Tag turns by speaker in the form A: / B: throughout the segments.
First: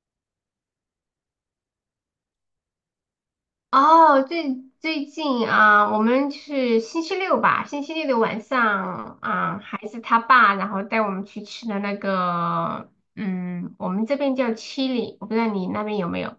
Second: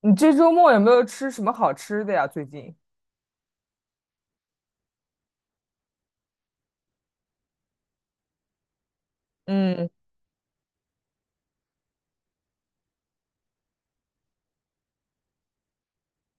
A: 你这周末有没有吃什么好吃的呀？最近？
B: 哦，最近啊，我们是星期六吧，星期六的晚上啊，孩
A: 嗯
B: 子他爸然后带我们去吃的那个，我们这边叫七里，我不知道你那边有没有？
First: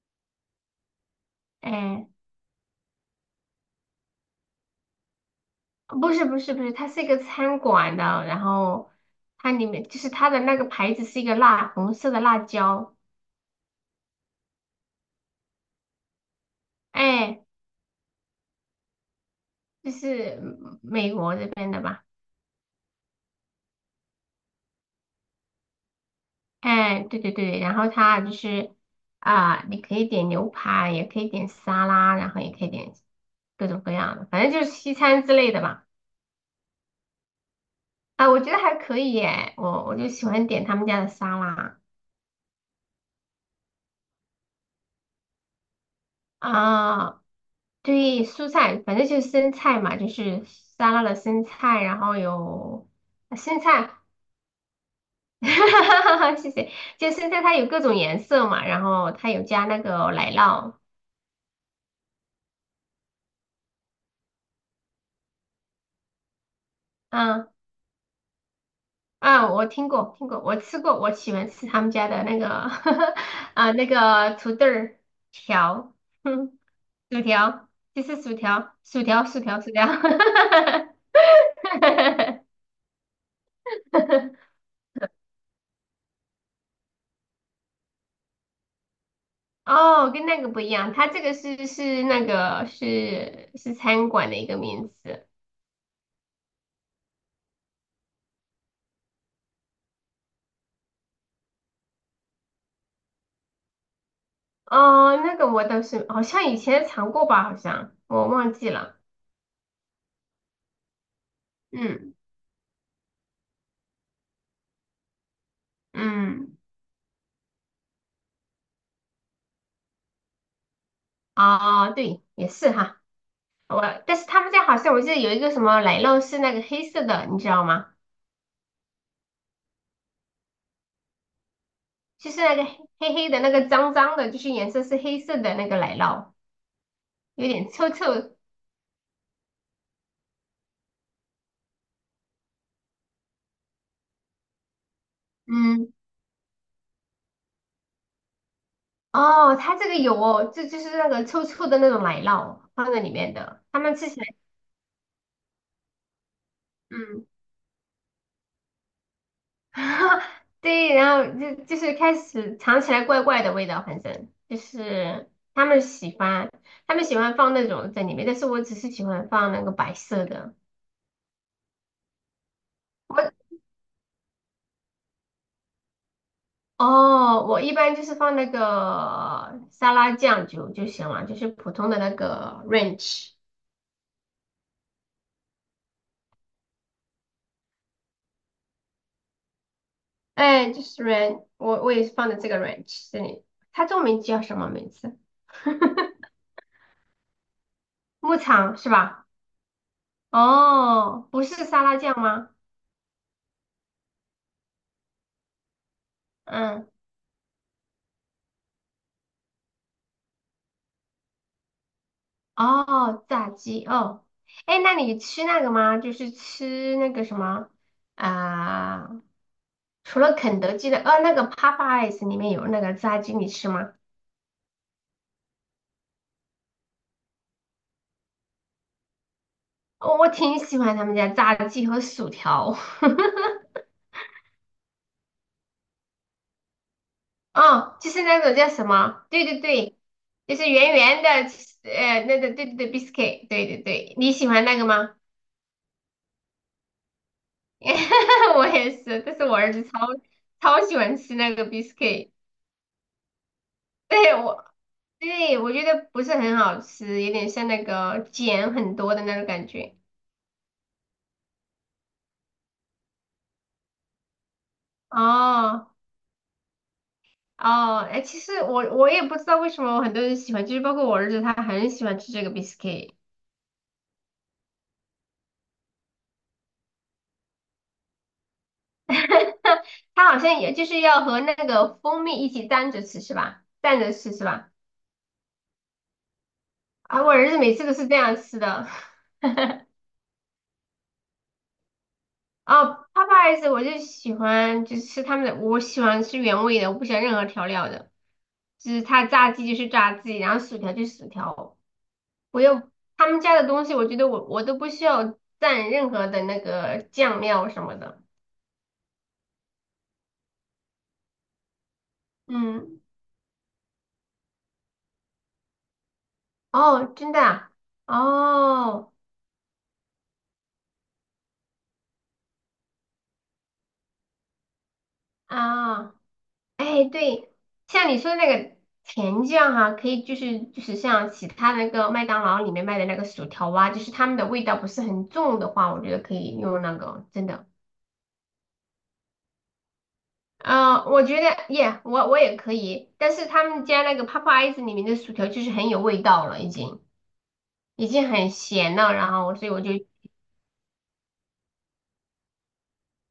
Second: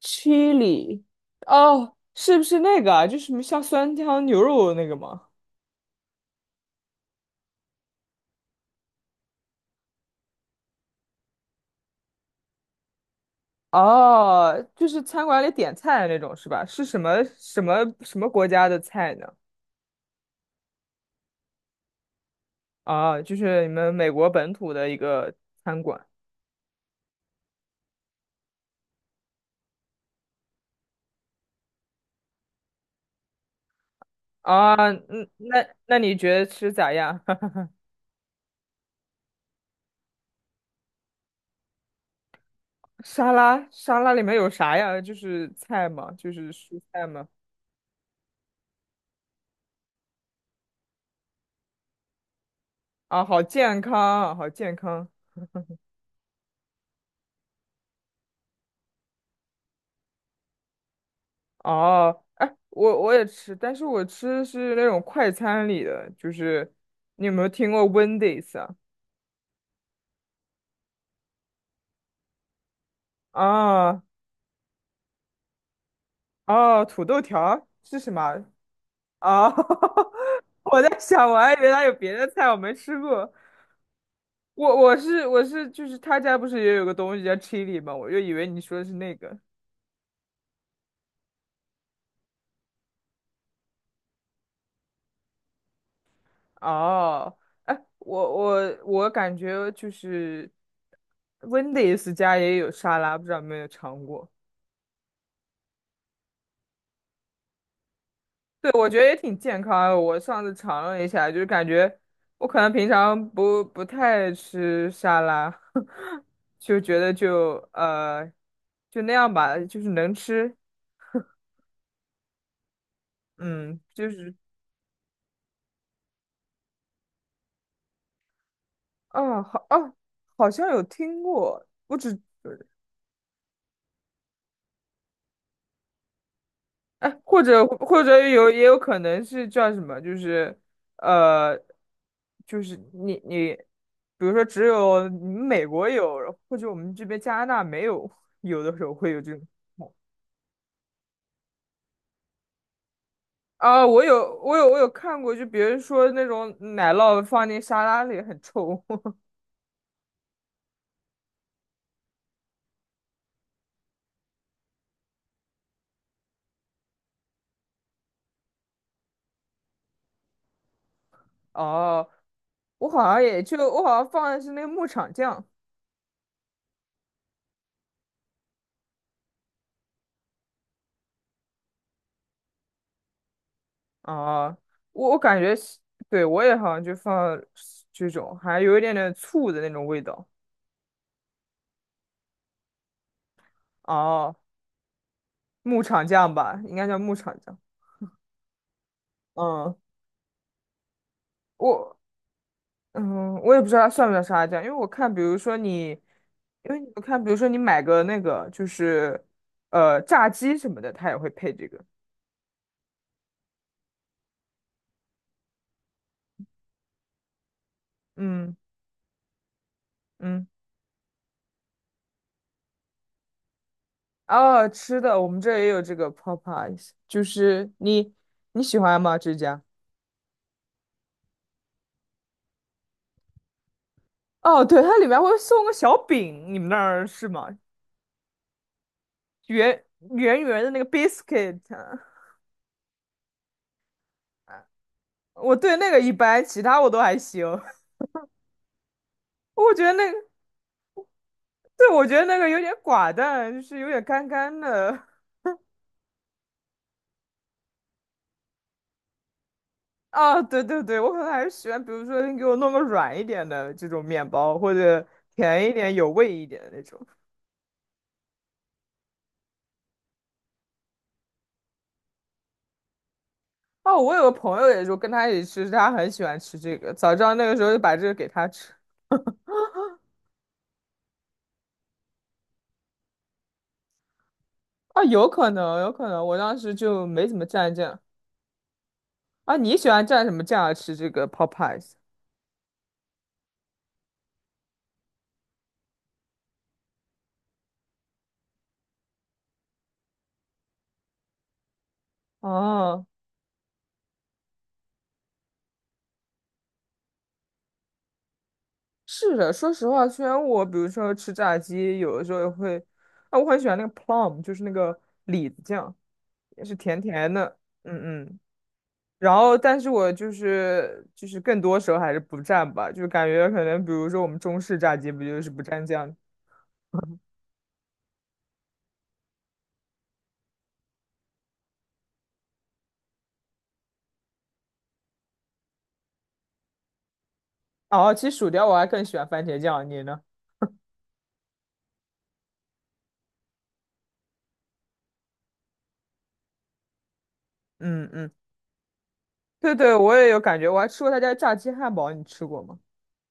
A: ，chili，哦，
B: 哎，
A: 是不是那个啊？就是什么像酸汤牛肉那个吗？
B: 不是不是不是，它是一个餐馆的，然后它里面就是它的那个牌子是一个辣红色的辣椒，
A: 哦，就是餐馆里点菜的那种是吧？是什么
B: 哎，
A: 什么什么国家的菜呢？
B: 就是美国这边的吧。
A: 啊，就是你们美国本土的一个餐馆
B: 哎，对对对，然后它就是啊、你可以点牛排，也可以点沙拉，然后也可以点各种各样的，反正就是
A: 啊。
B: 西餐
A: 嗯，
B: 之类的
A: 那
B: 吧。
A: 那你觉得吃咋样？
B: 啊，我觉得还可以耶，我就喜欢点他们家的沙拉
A: 沙拉里面有啥呀？就是菜吗？就是蔬菜
B: 啊，
A: 吗？
B: 对，蔬菜，反正就是生菜嘛，就是沙拉的生菜，然后
A: 啊，好
B: 生
A: 健
B: 菜，
A: 康啊好健康。
B: 哈哈哈谢谢，就生菜它有各种颜色嘛，然后它有加那个奶酪，
A: 哦，哎，我也吃，但是我吃的是那种快餐里的，就是你有没
B: 啊
A: 有听过 Wendy's 啊？
B: 啊，我听过，听过，我吃过，我喜欢吃他们家的那个 啊，那
A: 啊
B: 个土豆儿条，哼，
A: 哦，土豆
B: 薯
A: 条儿
B: 条，
A: 是
B: 就
A: 什
B: 是薯
A: 么？
B: 条，薯条，薯
A: 啊，
B: 条，薯条，
A: 我在想，我还以为他有别的菜我没吃过。我就是他家不是也有个东西叫 chili 吗？我就以为你说的是那个。
B: 哦，跟那个不一样，它这个是那个是餐馆的一个名字，
A: 哦，哎，我感觉就是 Wendy's 家也有沙拉，不知道有没有尝过。
B: 哦，那个我倒是好像以前尝过吧，好像我忘记
A: 对，我
B: 了，
A: 觉得也挺健康的。我上次尝了一下，就是感觉
B: 嗯
A: 我可能平常不太吃沙拉，
B: 嗯，
A: 就觉得就那样吧，就是能吃，
B: 哦，对，也是哈。
A: 嗯，就
B: 但是
A: 是
B: 他们家好像我记得有一个什么奶酪是那个黑色的，你知道吗？
A: 啊好啊，好像有听过，
B: 就是那个黑黑黑的那个脏脏的，就是颜色是黑色的那个奶酪，
A: 哎，或
B: 有
A: 者
B: 点臭
A: 或者
B: 臭。
A: 也有可能是叫什么，就是呃，就是你，比如说只有你们美国
B: 嗯，
A: 有，或者我们这边加拿大没有，有的时候会有这种。
B: 哦，它这个有哦，这就是那个臭臭的那种奶酪放在里面的，他
A: 啊，
B: 们
A: 我
B: 吃起来，
A: 有我有我有看过，就比如说那种奶酪
B: 嗯，
A: 放进沙拉里很臭。
B: 对，然后就是开始尝起来怪怪的味道，反正就是他们喜欢放那种在里面，但是我只是喜欢放那个白色的。
A: 哦，我好像
B: 我
A: 也就我好像放的是那个牧场酱。
B: 哦，我一般就是放那个沙拉酱就行了，就是普通的那个 ranch，
A: 哦，我感觉是，对，我也好像就放这种，还有一点点醋的那种味道。
B: 哎，就是 ranch，我也是放的这个 ranch 这里，它中文
A: 哦。
B: 叫什么名字？
A: 牧场酱吧，应该叫牧场酱。
B: 牧场是吧？
A: 嗯，
B: 哦，不是沙拉
A: 我
B: 酱吗？
A: 我也不知道它算不算沙拉酱，因为我看，比如说你，因为
B: 嗯，
A: 你我看，比如说你买个那个就是炸鸡什么的，它也会配这个。
B: 哦，炸鸡哦，哎，那你吃那个吗？就是吃那个什么
A: 嗯
B: 啊、除了
A: 嗯，
B: 肯德基的，那个 Popeyes 里面有那个炸鸡，你吃吗？
A: 哦，吃的我们这儿也有这个 Popeyes，就是你喜欢吗？这家？
B: 哦，我挺喜欢他们家炸鸡和薯条。
A: 哦，对，它里面会送个小饼，你们那儿是 吗？
B: 哦，就是那种叫什么？对对
A: 圆
B: 对，
A: 圆
B: 就
A: 圆
B: 是
A: 的那个
B: 圆圆的，
A: biscuit，
B: 那个对对对，biscuit，对对对，你喜欢那个吗？
A: 我对那个一般，其他我都还行。
B: 我也是，但是我儿
A: 我
B: 子
A: 觉得
B: 超
A: 那个。
B: 超喜欢吃那个
A: 对，我觉得
B: biscuit，
A: 那个有点寡淡，就是有点干
B: 对
A: 干
B: 我，
A: 的。
B: 对我觉得不是很好吃，有点像那个碱很多的那种感觉。
A: 啊，对对对，我可能还是喜欢，比如说你给我弄个软一点的这种面包，或者甜一
B: 哦
A: 点、有味一点的那种。
B: 哦，哎，其实我也不知道为什么很多人喜欢，就是包括我儿子，他很喜欢吃这个 biscuit。
A: 哦，我有个朋友也就跟他一起吃，他很喜欢吃这个，早知道那个时候就把这个给他吃。
B: 它好像也就是要和那个蜂蜜一起蘸着吃是吧？蘸着吃是吧？
A: 啊，有可能，有可能，我当时就
B: 啊，
A: 没
B: 我
A: 怎么
B: 儿子
A: 蘸
B: 每次都
A: 酱。
B: 是这样吃的。
A: 啊，你喜欢蘸什么酱啊吃这个 p o p e y e
B: 哦 p o p e y e 我就喜欢就是吃他们的，我喜欢吃原味的，我不喜欢任何调料的。就是它炸鸡就是炸鸡，然后薯条就是薯条。我又
A: 哦、
B: 他们家的东西，我觉得我都不需要蘸任何的那个酱料什么的。
A: 是的，说实话，虽然我比如说吃炸鸡，有的时候也会，
B: 嗯，
A: 啊，我很喜欢那个 plum，就是那个李子酱，也是甜
B: 哦，真
A: 甜
B: 的
A: 的，
B: 啊？
A: 嗯嗯。
B: 哦
A: 然后，但是我就是更多时候还是不蘸吧，就是感觉可能比如说我们中式炸鸡不就是不蘸酱
B: 啊。哎，对，像你说的那个甜酱哈、可以就是像其他的那个麦当劳里面卖的那个薯条啊，就是他们的味道不是很重的话，我觉得可以用那个，真的。
A: 哦，其实薯条我还更喜欢番茄酱，你呢？
B: 我觉得耶我也可以，但是他们家那个 p o p e y e 里面的薯条就是很有味道了，已经已
A: 嗯
B: 经
A: 嗯，
B: 很咸了，然后所以
A: 对
B: 我就，
A: 对，我也有感觉，我还吃过他家炸鸡汉堡，你吃过吗？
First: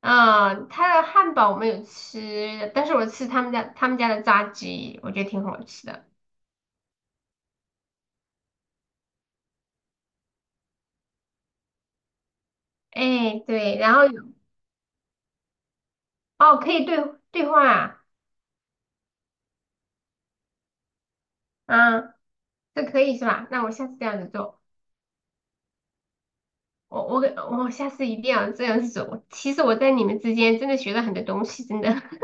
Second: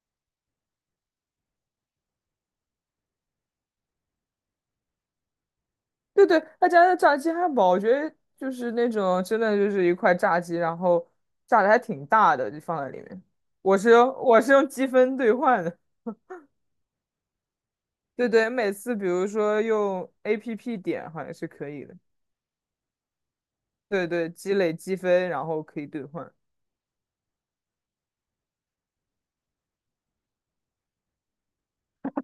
B: 他的汉堡我没有吃，但是我吃他们家的炸鸡，我觉得挺好吃的。
A: 对对，他家的炸鸡汉堡，我觉得就是那种真的就是一块炸鸡，然后炸的还挺大的，就放在里面。
B: 哎，对，
A: 我是
B: 然后
A: 用我是用积分兑换的，
B: 哦，可以兑换啊。
A: 对对，每次比如说用 APP 点好像是可以的，
B: 啊，这可以是吧？那我下次这
A: 对
B: 样
A: 对，
B: 子
A: 积
B: 做，
A: 累积分，然后可以兑换。
B: 我下次一定要这样子做。其实我在你们之间真的学了很多东西，真的，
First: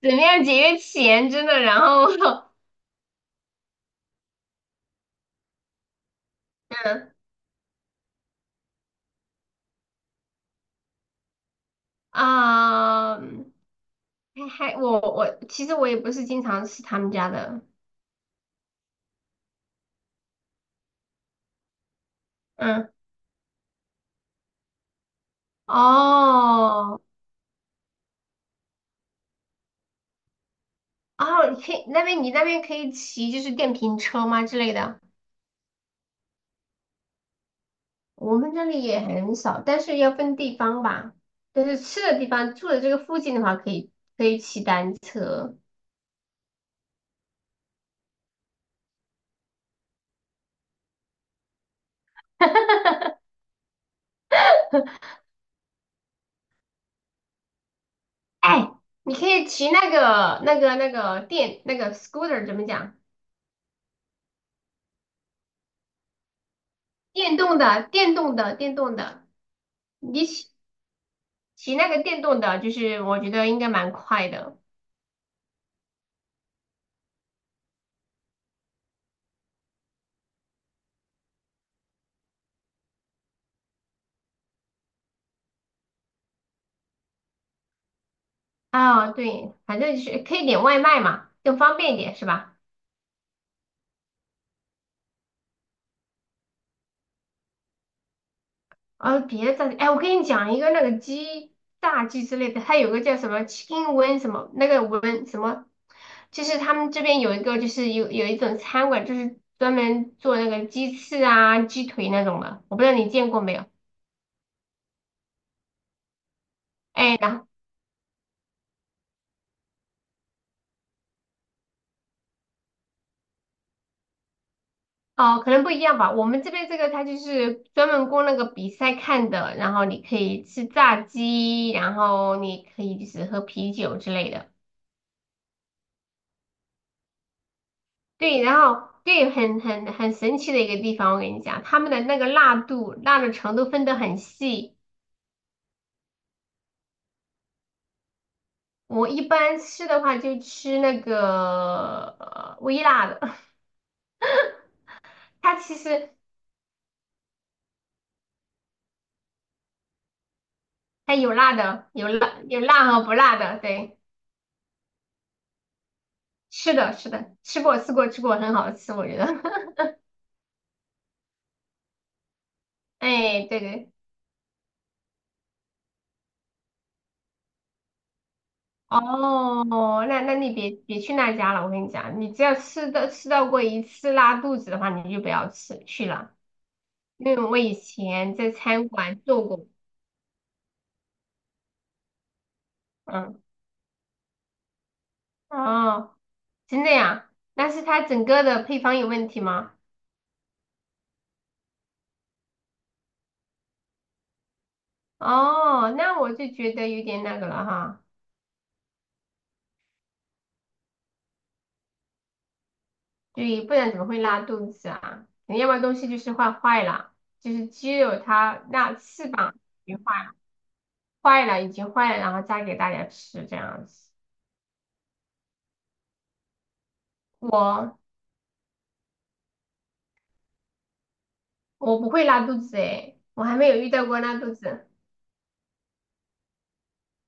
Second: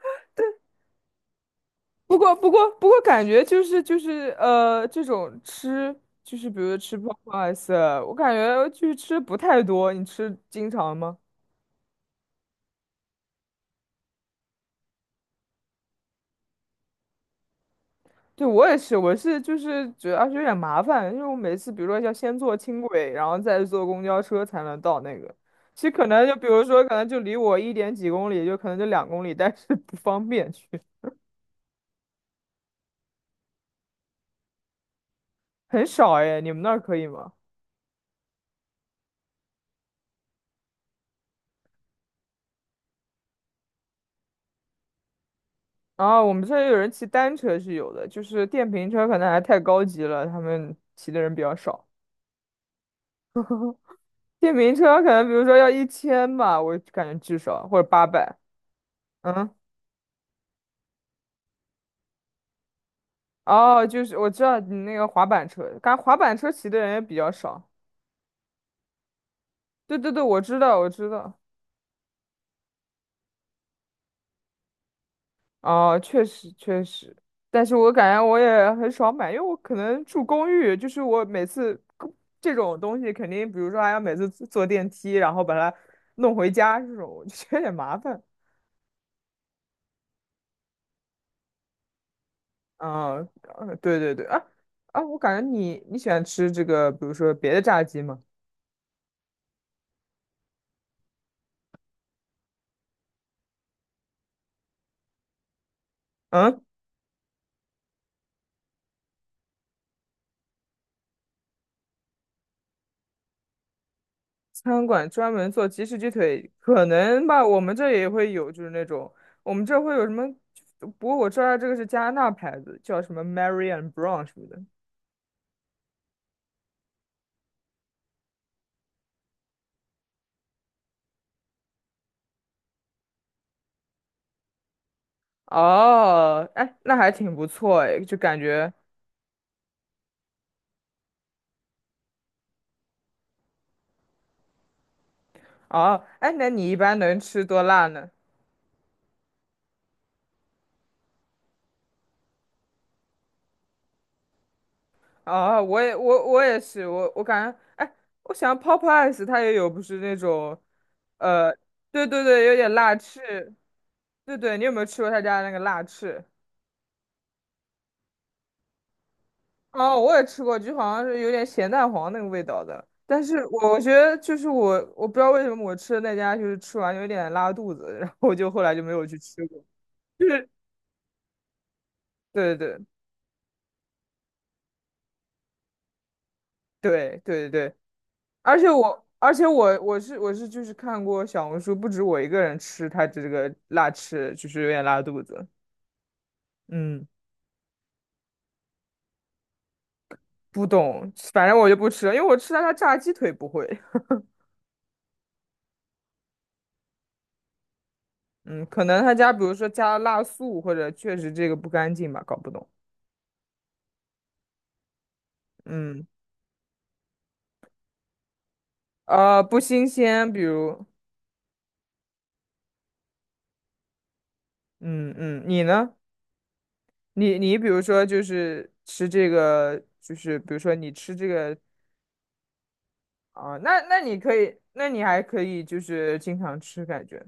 B: 怎么样节约钱，真的。然后，
A: 不过 不过不过，感觉就是这种吃就是比如吃 p
B: 嗯
A: o p e y e 我感觉就是吃不太多。你吃经常吗？
B: 啊，还我其实我也不是经常吃他们家的，
A: 对，我也是，我是就是主要是有点麻烦，因为我每次比如说要先坐轻
B: 嗯，
A: 轨，然后再坐公交车才能到那个。其实可能就比如说，可
B: 哦
A: 能就离我1.几公里，就可能就2公里，但是不方便去，
B: 哦，你那边可以骑就是电瓶车吗之类的？
A: 很少哎。你们那儿可以吗？
B: 我们这里也很少，但是要分地方吧。但是吃的地方，住的这个附近的话，可以骑单车。
A: 啊，我们这儿有人骑单车是有的，就是电瓶车可能还太高级了，他们骑的人比较少。电瓶车可能比如说要1000吧，我感觉至少或者800。
B: 哎，你可以
A: 嗯，
B: 骑那个电那个 scooter 怎么讲？
A: 哦，就是我知道你那个滑板车，感觉滑板车骑的人也比较
B: 电动
A: 少。
B: 的，电动的，电动的。
A: 对对对，
B: 你
A: 我
B: 骑
A: 知道，我知道。
B: 骑那个电动的，就是我觉得应该蛮快的。
A: 啊，确实确实，但是我感觉我也很少买，因为我可能住公寓，就是我每次这种东西肯定，比如说还要每次坐坐电梯，然后把它弄回家这种，我就觉得有点麻烦。
B: 啊，对，反正就是可以点外卖嘛，更方便一点是吧？
A: 啊，对对对，啊啊，我感觉你喜欢吃这个，比如说别的炸鸡吗？
B: 啊，别的炸鸡哎，我跟你讲一个那个炸鸡之类的，它有个叫什么 chicken wing 什么那个 wing 什么，就是
A: 嗯。
B: 他们这边有一个就是有一种餐馆，就是专门做那个鸡翅啊、鸡腿那种的，我不知道你见过没有？
A: 餐馆专门做鸡食鸡腿，可
B: 哎，
A: 能
B: 然
A: 吧，
B: 后
A: 我们这也会有，就是那种我们这会有什么？不过我知道这个是加拿大牌子，叫什么 Mary and Brown 什么的。
B: 哦，可能不一样吧。我们这边这个它就是专门供那个比赛看的，然后你可以吃炸鸡，然后你可以就是喝啤酒之类的。
A: 哦，哎，那还挺不错哎，就感
B: 对，然
A: 觉
B: 后对，很神奇的一个地方，我跟你讲，他们的那个辣度、辣的程度分得很细。
A: 哦，哎，那你一般能吃多辣呢？
B: 我一般吃的话就吃那个微辣的，它
A: 哦，
B: 其
A: 我也
B: 实
A: 我我也是，我感觉，哎，我想 Popeyes 它也有，不是那种，
B: 它有
A: 呃，
B: 辣的，
A: 对
B: 有
A: 对
B: 辣
A: 对，有
B: 有
A: 点
B: 辣
A: 辣
B: 和不辣
A: 翅，
B: 的。对，
A: 对对，你有没有吃过他家那个辣翅？
B: 是的，是的，吃过吃过吃过，很好吃，我觉得。
A: 哦，我也吃过，就好像是有点咸蛋黄那个味道的。但是
B: 哎，对
A: 我觉
B: 对，
A: 得就是我，我不知道为什么我吃的那家就是吃完有点拉肚子，然后我就后来就没有去吃过。
B: 哦，那
A: 就
B: 那
A: 是
B: 你别去那家了，我跟你讲，你只要
A: 对对
B: 吃到过一次拉肚子的话，你就不要吃去了。
A: 对
B: 因为
A: 对对
B: 我以
A: 对，
B: 前在
A: 而且
B: 餐
A: 我
B: 馆
A: 而
B: 做
A: 且
B: 过，
A: 我我是我是就是看过小红书，不止我一个人吃它这
B: 嗯，
A: 个辣翅，就是有点拉肚子。
B: 哦，真的
A: 嗯，
B: 呀？那是它整个的配方有问题吗？
A: 不懂，反正我就不吃了，因为我吃它炸鸡腿不会。
B: 哦，那我就觉得有点那个了哈，
A: 嗯，可能他家比如说加了辣素，或者确实这个不干净吧，搞不懂。
B: 对，不然怎么会拉肚子啊？你要么东
A: 嗯。
B: 西就是坏了，就是鸡肉它那翅膀
A: 不新
B: 已经坏
A: 鲜，
B: 了，
A: 比如，
B: 坏了已经坏了，然后再给大家吃这样子。
A: 嗯嗯，你呢？你比如
B: 我
A: 说就是吃这个，就是比如说你吃这个
B: 我不会拉肚子诶，我还
A: 啊、
B: 没有
A: 那
B: 遇
A: 那
B: 到
A: 你
B: 过
A: 可
B: 拉肚
A: 以，
B: 子。
A: 那你还可以就是经常吃，感觉，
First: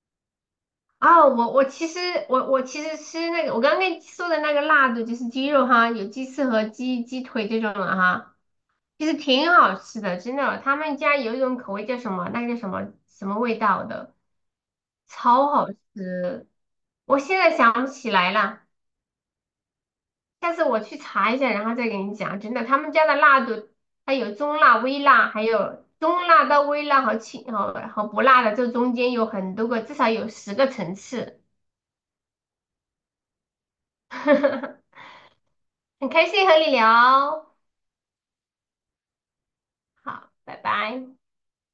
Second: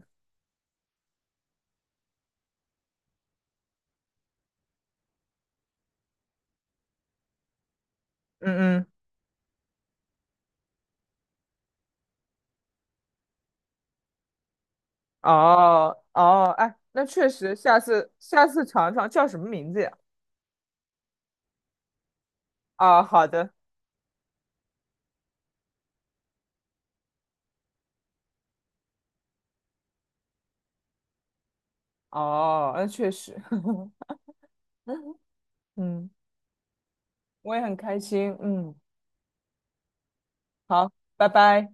B: 哦，我其实吃那个，我刚刚跟你说的那个辣的，就是鸡肉哈，有鸡翅和鸡腿这种的哈，
A: 嗯嗯，
B: 其实挺好吃的，真的。他们家有一种口味叫什么，那个叫什么什么味道的，超好
A: 哦哦，
B: 吃。
A: 哎，那
B: 我
A: 确
B: 现
A: 实，
B: 在想
A: 下
B: 不起
A: 次
B: 来
A: 下
B: 了，
A: 次尝尝叫什么名字呀？
B: 下次我去查一下，然后再给你讲。真的，他们
A: 啊、
B: 家的
A: 好
B: 辣
A: 的，
B: 度，它有中辣、微辣，还有中辣到微辣和轻和不辣的，这中间有很多个，至少有10个层次。
A: 哦，那确实，
B: 很
A: 嗯，
B: 开心和你聊，
A: 我也很开心，嗯，
B: 好，拜
A: 好，
B: 拜。
A: 拜拜。